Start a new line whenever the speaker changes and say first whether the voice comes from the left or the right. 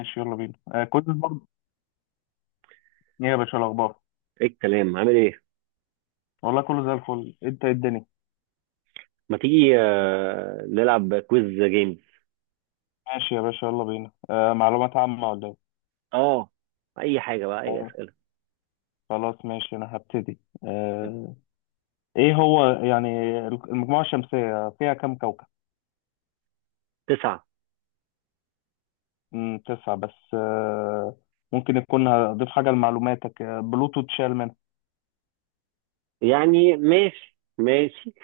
left: ماشي، يلا بينا. كنت برضه. ايه يا باشا الاخبار؟
right: ايه الكلام عامل ايه؟
left: والله كله زي الفل. انت إيه الدنيا؟
right: ما تيجي نلعب كويز جيمز.
left: ماشي يا باشا، يلا بينا. معلومات عامة ولا ايه؟
right: اه. اي حاجه بقى، اي
left: آه،
right: اسئله.
left: خلاص ماشي، انا هبتدي. آه ايه هو يعني؟ المجموعة الشمسية فيها كم كوكب؟
right: تسعه.
left: تسعة بس. ممكن يكون هضيف حاجة لمعلوماتك، بلوتو اتشال منها.
right: يعني ماشي ماشي.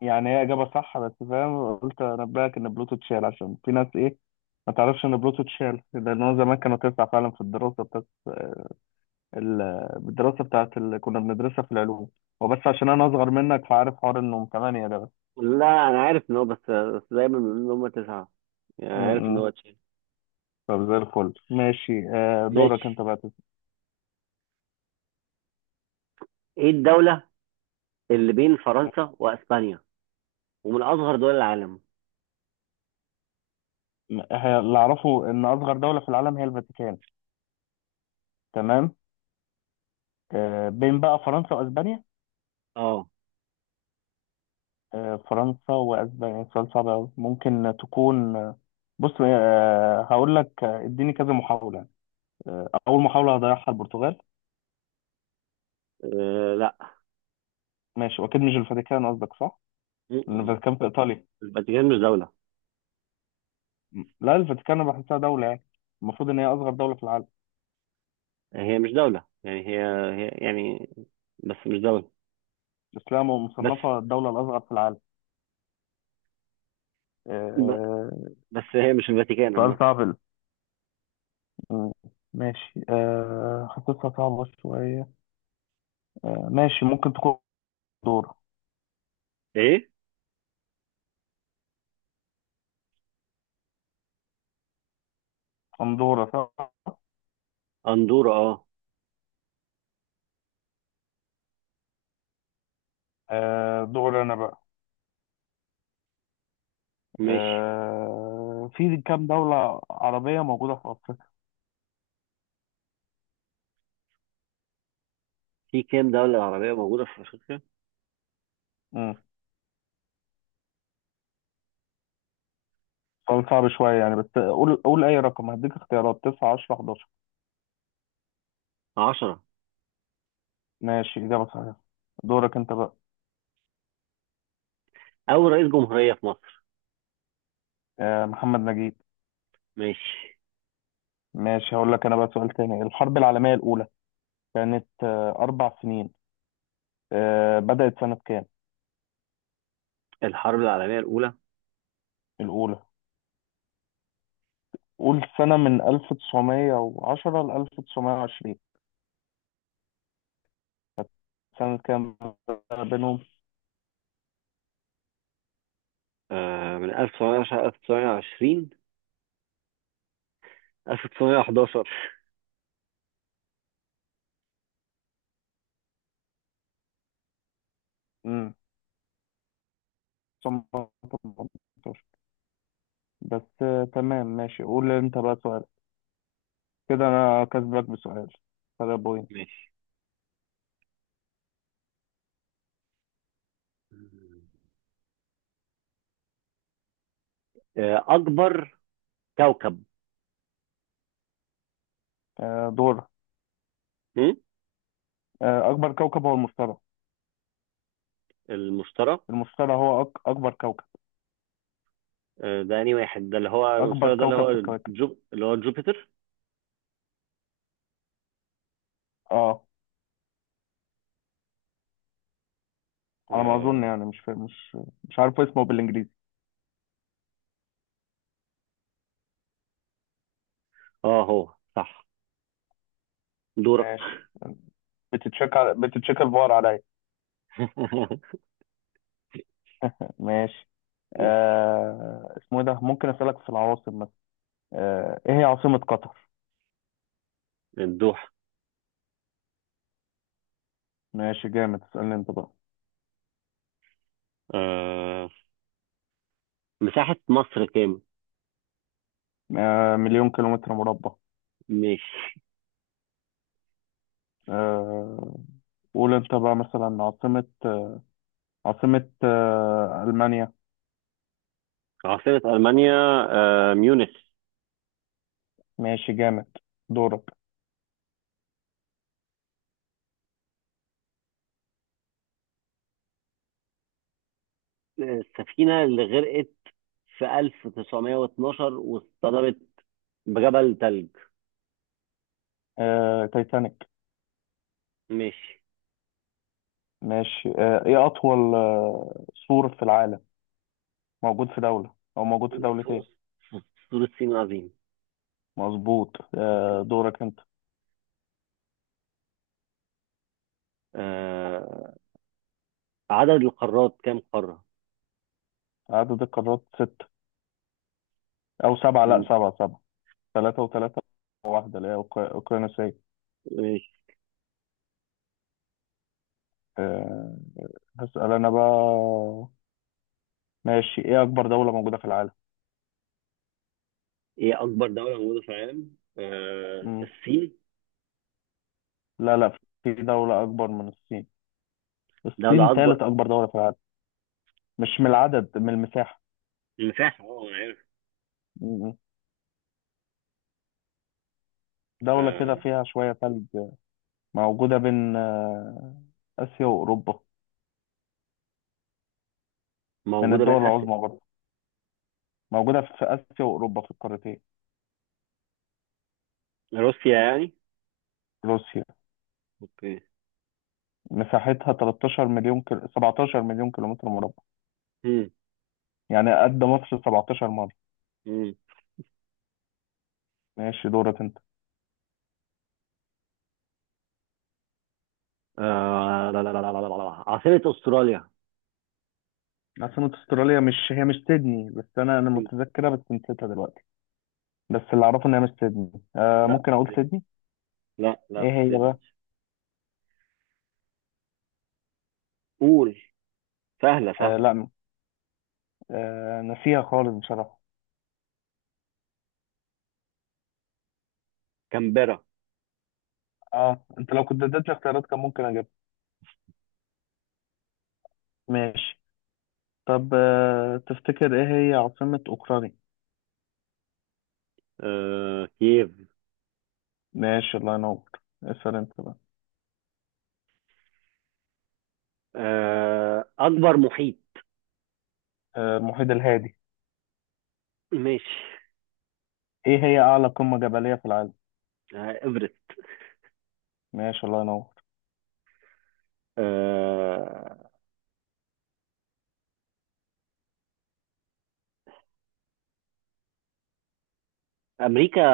left: يعني هي إجابة صح، بس فاهم، قلت أنبهك إن بلوتو اتشال عشان في ناس، إيه، ما تعرفش إن بلوتو اتشال، لأن هو زمان كانوا تسعة فعلا في الدراسة بس. بالدراسه بتاعت اللي كنا بندرسها في العلوم. وبس، عشان انا اصغر منك فعارف حوار انهم ثمانيه ده بس.
right: لا، انا عارف ان هو، بس دايما بيقولوا ان هم تسعه. يعني
left: م-
right: عارف ان
left: م.
right: هو تشيل.
left: طب زي الفل ماشي. دورك انت
right: ماشي.
left: بقى
right: ايه الدوله اللي بين فرنسا واسبانيا ومن اصغر دول العالم؟
left: اللي اعرفه ان اصغر دوله في العالم هي الفاتيكان. تمام. بين بقى فرنسا واسبانيا.
right: اه.
left: فرنسا واسبانيا سؤال صعب أوي. ممكن تكون. بص، هقول لك، اديني كذا محاوله. اول محاوله هضيعها البرتغال.
right: لا.
left: ماشي، واكيد مش الفاتيكان قصدك، صح؟ لأن
right: م-م.
left: الفاتيكان في ايطاليا.
right: الفاتيكان مش دوله.
left: لا، الفاتيكان انا بحسها دولة يعني. المفروض ان هي اصغر دولة في العالم.
right: هي مش دوله يعني هي يعني، بس مش دوله.
left: الاسلام
right: بس
left: مصنفة الدولة الاصغر في العالم. آه،
right: ب...
left: آه،
right: بس هي مش الفاتيكان
left: سؤال
right: عامه.
left: صعب م- ماشي. حطيتها صعبة شوية. ماشي، ممكن تكون دورة.
right: ايه،
left: اندورا، صح.
right: أندورا. أه،
left: دور انا بقى.
right: ماشي.
left: في كام دولة عربية موجودة في افريقيا؟
right: في كام دولة عربية موجودة في أفريقيا؟
left: مم. سؤال صعب شوية يعني، بس قول اي رقم، هديك اختيارات 9 10 11.
right: 10.
left: ماشي، اجابة صحيحة. دورك انت بقى.
right: أول رئيس جمهورية في مصر؟
left: محمد نجيب.
right: ماشي.
left: ماشي، هقول لك انا بقى سؤال تاني. الحرب العالمية الأولى كانت 4 سنين. بدأت سنة كام؟
right: الحرب العالمية الأولى.
left: الأولى. قول سنة من 1910 ل 1920. سنة كام بينهم؟
right: من 1910، 1920. 1911.
left: امم 1918 بس. تمام ماشي، قول انت بقى سؤال. كده انا كسبك بسؤال، فرق بوينت.
right: ماشي. أكبر كوكب.
left: دورك.
right: هم؟
left: أكبر كوكب هو المشتري.
right: المشتري.
left: المشتري هو أكبر كوكب.
right: ده أنهي واحد، ده اللي هو
left: أكبر
right: المشتري، ده اللي
left: كوكب في
right: هو
left: الكواكب.
right: جو، اللي هو جوبيتر؟
left: اه، على ما
right: آه.
left: أظن يعني. مش فا- مش مش عارف اسمه بالإنجليزي.
right: هو صح. دورك.
left: ماشي. بتتشك الفار عليا. ماشي.
right: ماشي.
left: اسمه إيه ده؟ ممكن اسالك في العواصم مثلا. ايه هي عاصمة قطر؟
right: الدوحة.
left: ماشي جامد، اسالني انت بقى.
right: آه مساحة مصر كام؟
left: مليون كيلومتر مربع.
right: ماشي.
left: آه... قول انت بقى مثلا عاصمة. عاصمة المانيا.
right: عاصمة ألمانيا. ميونخ.
left: ماشي جامد. دورك.
right: السفينة اللي غرقت في 1912 واصطدمت بجبل ثلج؟
left: تايتانيك.
right: ماشي.
left: ماشي. ايه اطول سور في العالم؟ موجود في دولة او موجود في
right: سور
left: دولتين.
right: سور الصين العظيم.
left: مظبوط. دورك انت.
right: آه، عدد القارات كام قارة؟
left: عدد القارات ست، او سبعه. لا،
right: م-
left: سبعه سبعه. ثلاثه وثلاثه. واحده اللي هي اوكرانيا ساي.
right: ماشي.
left: أه، هسال انا بقى. ماشي، ايه اكبر دوله موجوده في العالم؟
right: ايه أكبر دولة موجودة في العالم؟
left: مم.
right: الصين.
left: لا لا، في دوله اكبر من الصين. الصين
right: دولة أكبر.
left: ثالث اكبر دوله في العالم. مش من العدد، من المساحه.
right: مساحة، أنا عارف.
left: مم. دوله
right: آه،
left: كده فيها شويه ثلج، موجوده بين اسيا واوروبا. من
right: موجودة بين
left: الدول
right: آسيا.
left: العظمى برضه. موجوده في اسيا واوروبا في القارتين.
right: روسيا يعني؟
left: روسيا.
right: اوكي.
left: مساحتها 13 مليون كيلو، 17 مليون كيلومتر مربع.
right: مم.
left: يعني قد مصر 17 مرة.
right: مم.
left: ماشي، دورك انت.
right: لا لا لا لا لا لا لا. عاصمة أستراليا؟
left: عاصمة استراليا، مش هي مش سيدني، بس انا متذكرة بس نسيتها دلوقتي. بس اللي اعرفه ان هي مش سيدني.
right: لا،
left: ممكن اقول
right: سيدني.
left: سيدني.
right: لا لا،
left: ايه هي بقى؟
right: سيدني. قول. سهلة سهلة.
left: لا. نسيها خالص بصراحة.
right: كامبرا.
left: اه، انت لو كنت اديتني اختيارات كان ممكن اجيبها. ماشي. طب تفتكر ايه هي عاصمة اوكرانيا؟
right: كييف.
left: ماشي، الله ينور. اسأل انت بقى.
right: أكبر محيط.
left: المحيط الهادي.
right: ماشي.
left: ايه هي اعلى قمة جبلية في العالم؟
right: إيفرست.
left: ماشي، الله ينور.
right: آه أمريكا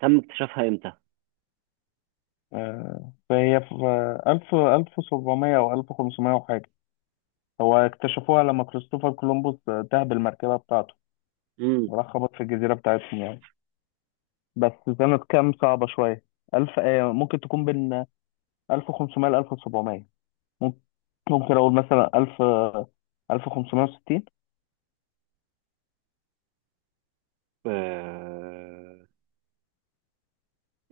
right: تم اكتشافها إمتى؟
left: فهي في ألف، ألف سبعمية، أو ألف خمسمية وحاجة. هو اكتشفوها لما كريستوفر كولومبوس تاه بالمركبة بتاعته،
right: مم.
left: وراح خبط في الجزيرة بتاعتهم يعني. بس. سنة كام صعبة شوية. ألف، ممكن تكون بين 1500 ل 1700. ممكن ممكن أقول مثلا 1000 1560.
right: آه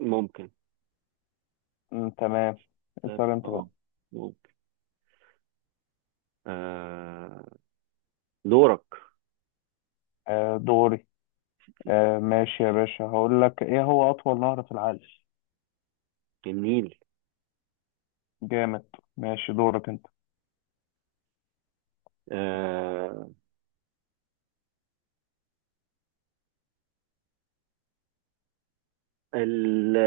right: ممكن.
left: تمام.
right: طيب،
left: اسأل أنت بقى.
right: ممكن. آه دورك.
left: دوري. ماشي يا باشا، هقول لك إيه هو أطول نهر في العالم.
right: جميل.
left: جامد. ماشي، دورك أنت.
right: آه ال-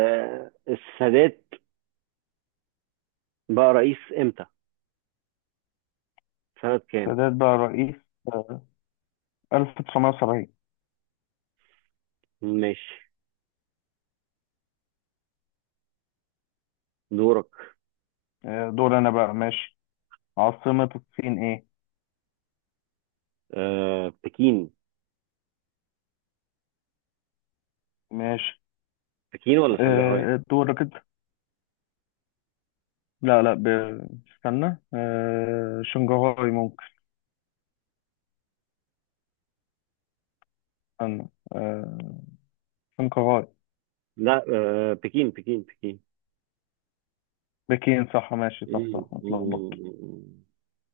right: السادات بقى رئيس إمتى؟ سنة كام؟
left: سادات بقى رئيس آه، 1970.
right: ماشي. دورك.
left: دور أنا بقى ماشي. عاصمة الصين إيه؟
right: بكين.
left: ماشي.
right: بكين ولا شنغهاي؟
left: دور كده. لا لا، استنى. شنغهاي ممكن. استنى. آه، شنغهاي.
right: لا، بكين بكين بكين.
left: بكين، صح. ماشي، صح
right: مم،
left: صح،
right: مم،
left: اتلخبط.
right: مم.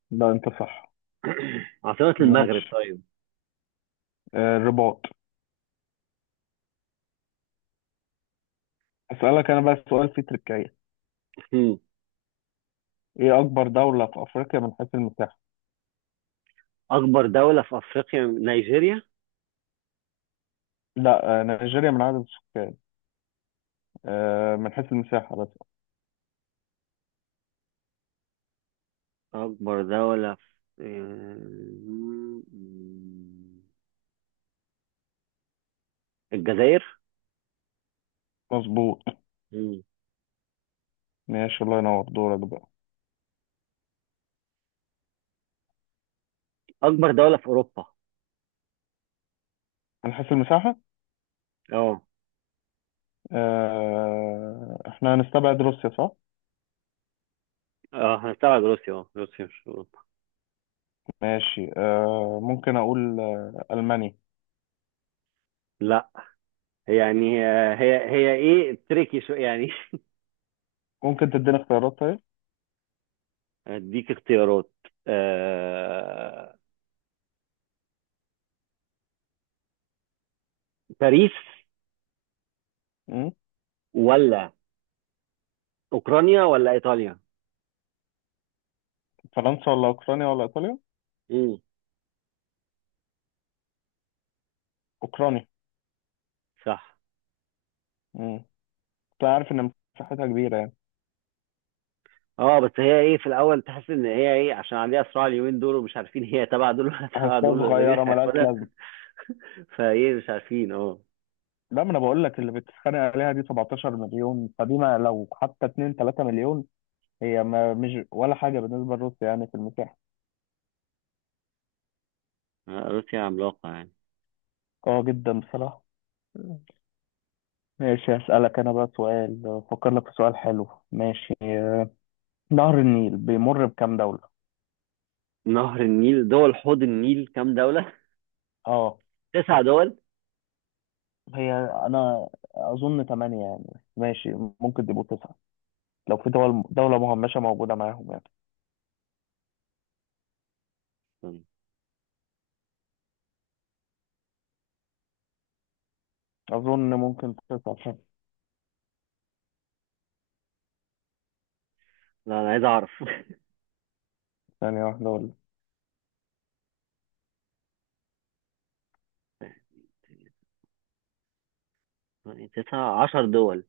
left: لا، انت صح.
right: عاصمة المغرب
left: ماشي.
right: طيب.
left: الرباط. اسألك انا بقى سؤال فيه تركية.
right: مم.
left: ايه اكبر دولة في افريقيا من حيث المساحة؟
right: أكبر دولة في أفريقيا، نيجيريا.
left: لا، نيجيريا من عدد السكان. من حيث المساحة بس.
right: أكبر دولة في الجزائر.
left: مظبوط.
right: مم.
left: ماشي، الله ينور، دورك بقى.
right: أكبر دولة في أوروبا؟
left: من حيث المساحة.
right: اه.
left: احنا هنستبعد روسيا، صح.
right: اه، هنستبعد روسيا. اه روسيا مش في أوروبا.
left: ماشي. ممكن أقول ألمانيا.
right: لا. يعني هي ايه، تريكي شو يعني.
left: ممكن تديني اختيارات طيب.
right: اديك اختيارات. آه... باريس.
left: مم.
right: ولا اوكرانيا ولا ايطاليا؟
left: فرنسا ولا أوكرانيا ولا إيطاليا؟
right: امم
left: أوكرانيا.
right: صح.
left: مم. أنت عارف إن مساحتها كبيرة يعني.
right: اه، بس هي ايه، في الاول تحس ان هي ايه عشان عليها صراع اليومين دول، ومش عارفين هي تبع دول ولا تبع
left: أحسها
right: دول ولا مين
left: صغيرة ملهاش
right: هياخدها.
left: لازمة.
right: فايه، مش عارفين، اه.
left: لا، ما أنا بقول لك، اللي بتتخانق عليها دي 17 مليون. فدي ما لو حتى 2 3 مليون، هي ما مش ولا حاجة بالنسبة لروسيا يعني في المساحة.
right: روسيا عملاقة يعني.
left: قوية جدا بصراحة. مم. ماشي، هسألك أنا بقى سؤال. أفكر لك في سؤال حلو. ماشي. نهر النيل بيمر بكام دولة؟
right: نهر النيل دول حوض النيل كام دولة؟
left: اه،
right: تسع دول.
left: هي انا اظن 8 يعني. ماشي، ممكن تبقوا 9 لو في دول دولة مهمشة موجودة معاهم يعني.
right: استنى.
left: اظن ممكن 9 صح.
right: لا، انا عايز اعرف.
left: ثانية واحدة ولا
right: يعني 19 دول.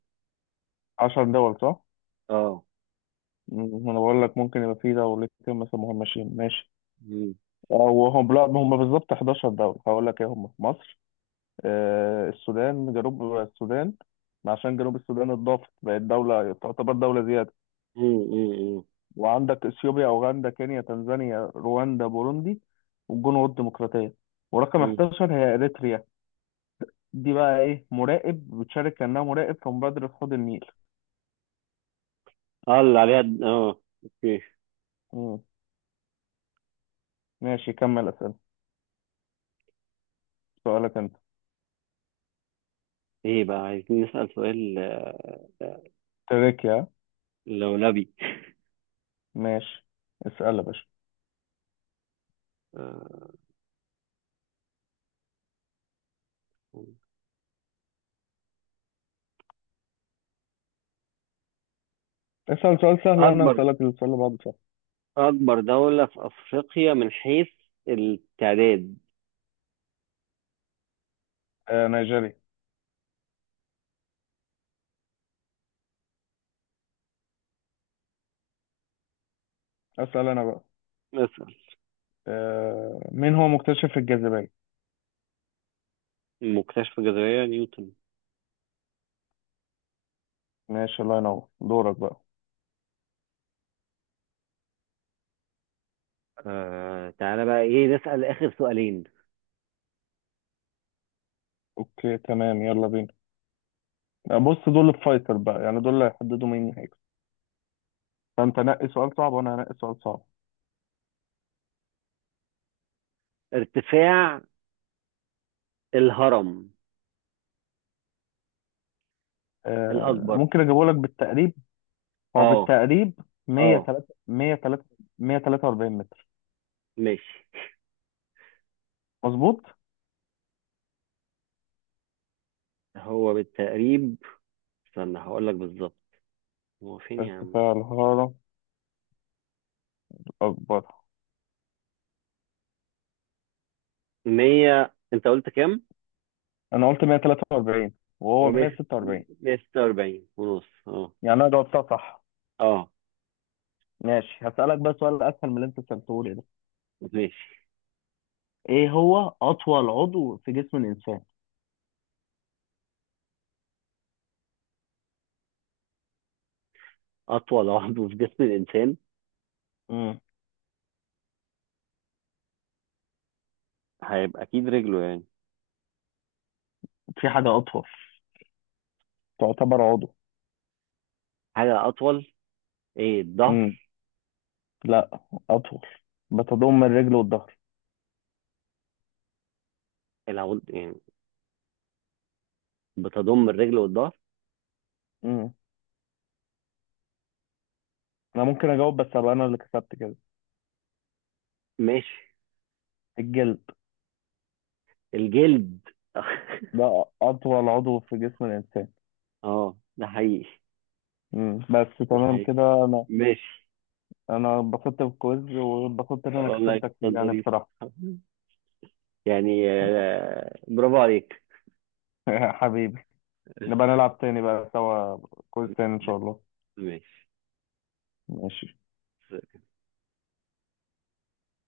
left: 10 دول صح؟
right: اه.
left: انا بقول لك ممكن يبقى في دولتين مثلا مهمشين. ماشي،
right: مم.
left: او هم لا، هم بالظبط 11 دولة. هقول لك ايه هم: مصر، السودان، جنوب السودان. عشان جنوب السودان اتضافت، بقت دولة، تعتبر دولة زيادة.
right: مم، مم، مم،
left: وعندك اثيوبيا، اوغندا، كينيا، تنزانيا، رواندا، بوروندي، والجنوب الديمقراطيه. ورقم
right: مم.
left: 11 هي اريتريا. دي بقى ايه، مراقب، بتشارك كانها مراقب في مبادره حوض النيل.
right: اه، اللي عليها اه، اوكي.
left: مم. ماشي، كمل اسئله. سؤالك انت.
right: ايه بقى، عايزين نسأل سؤال
left: تركيا.
right: لولبي.
left: ماشي، اسال يا باشا.
right: آه،
left: اسال سؤال سهل وانا
right: أكبر
left: هسالك السؤال اللي بعده سهل.
right: أكبر دولة في أفريقيا من حيث التعداد؟
left: نيجيريا. اسال انا بقى.
right: نسأل.
left: مين هو مكتشف الجاذبيه؟
right: مكتشف الجاذبية نيوتن.
left: ماشي، الله ينور، دورك بقى.
right: تعالى بقى، إيه، نسأل آخر سؤالين.
left: اوكي تمام، يلا بينا. بص، دول الفايتر بقى يعني، دول اللي هيحددوا مين. فانت نقي سؤال صعب وانا هنقي سؤال صعب.
right: ارتفاع الهرم الأكبر؟
left: ممكن اجيبه لك بالتقريب. هو
right: أه،
left: بالتقريب
right: أه.
left: 103 103 143 متر.
right: ماشي.
left: مظبوط.
right: هو بالتقريب. استنى، هقول لك بالظبط. هو فين يا عم؟
left: ارتفاع الحرارة الأكبر.
right: 100، أنت قلت كام؟
left: أنا قلت 143 وهو
right: هو
left: 146.
right: 146 ونص. أه.
left: يعني أنا جاوبتها صح.
right: أه.
left: ماشي، هسألك بقى سؤال أسهل من اللي أنت سألته لي ده.
right: ماشي.
left: إيه هو أطول عضو في جسم الإنسان؟
right: أطول عضو في جسم الإنسان؟
left: مم.
right: هيبقى أكيد رجله يعني.
left: في حاجة أطول، تعتبر عضو.
right: حاجة أطول؟ ايه،
left: مم.
right: الظهر؟
left: لا، أطول، بتضم الرجل والظهر.
right: العود يعني. بتضم الرجل والظهر.
left: مم. أنا ممكن أجاوب، بس أبقى أنا اللي كسبت كده.
right: ماشي.
left: الجلد.
right: الجلد.
left: ده أطول عضو في جسم الإنسان.
right: اه، ده حقيقي.
left: مم. بس
right: ده
left: تمام
right: حقيقي.
left: كده، أنا
right: ماشي.
left: أنا اتبسطت بالكويز، واتبسطت إن أنا
right: والله
left: كسبتك فيه
right: كان
left: يعني
right: ظريف.
left: بصراحة.
right: يعني، برافو عليك.
left: حبيبي. نبقى نلعب تاني بقى سوا كويز تاني إن شاء الله.
right: ماشي
left: ماشي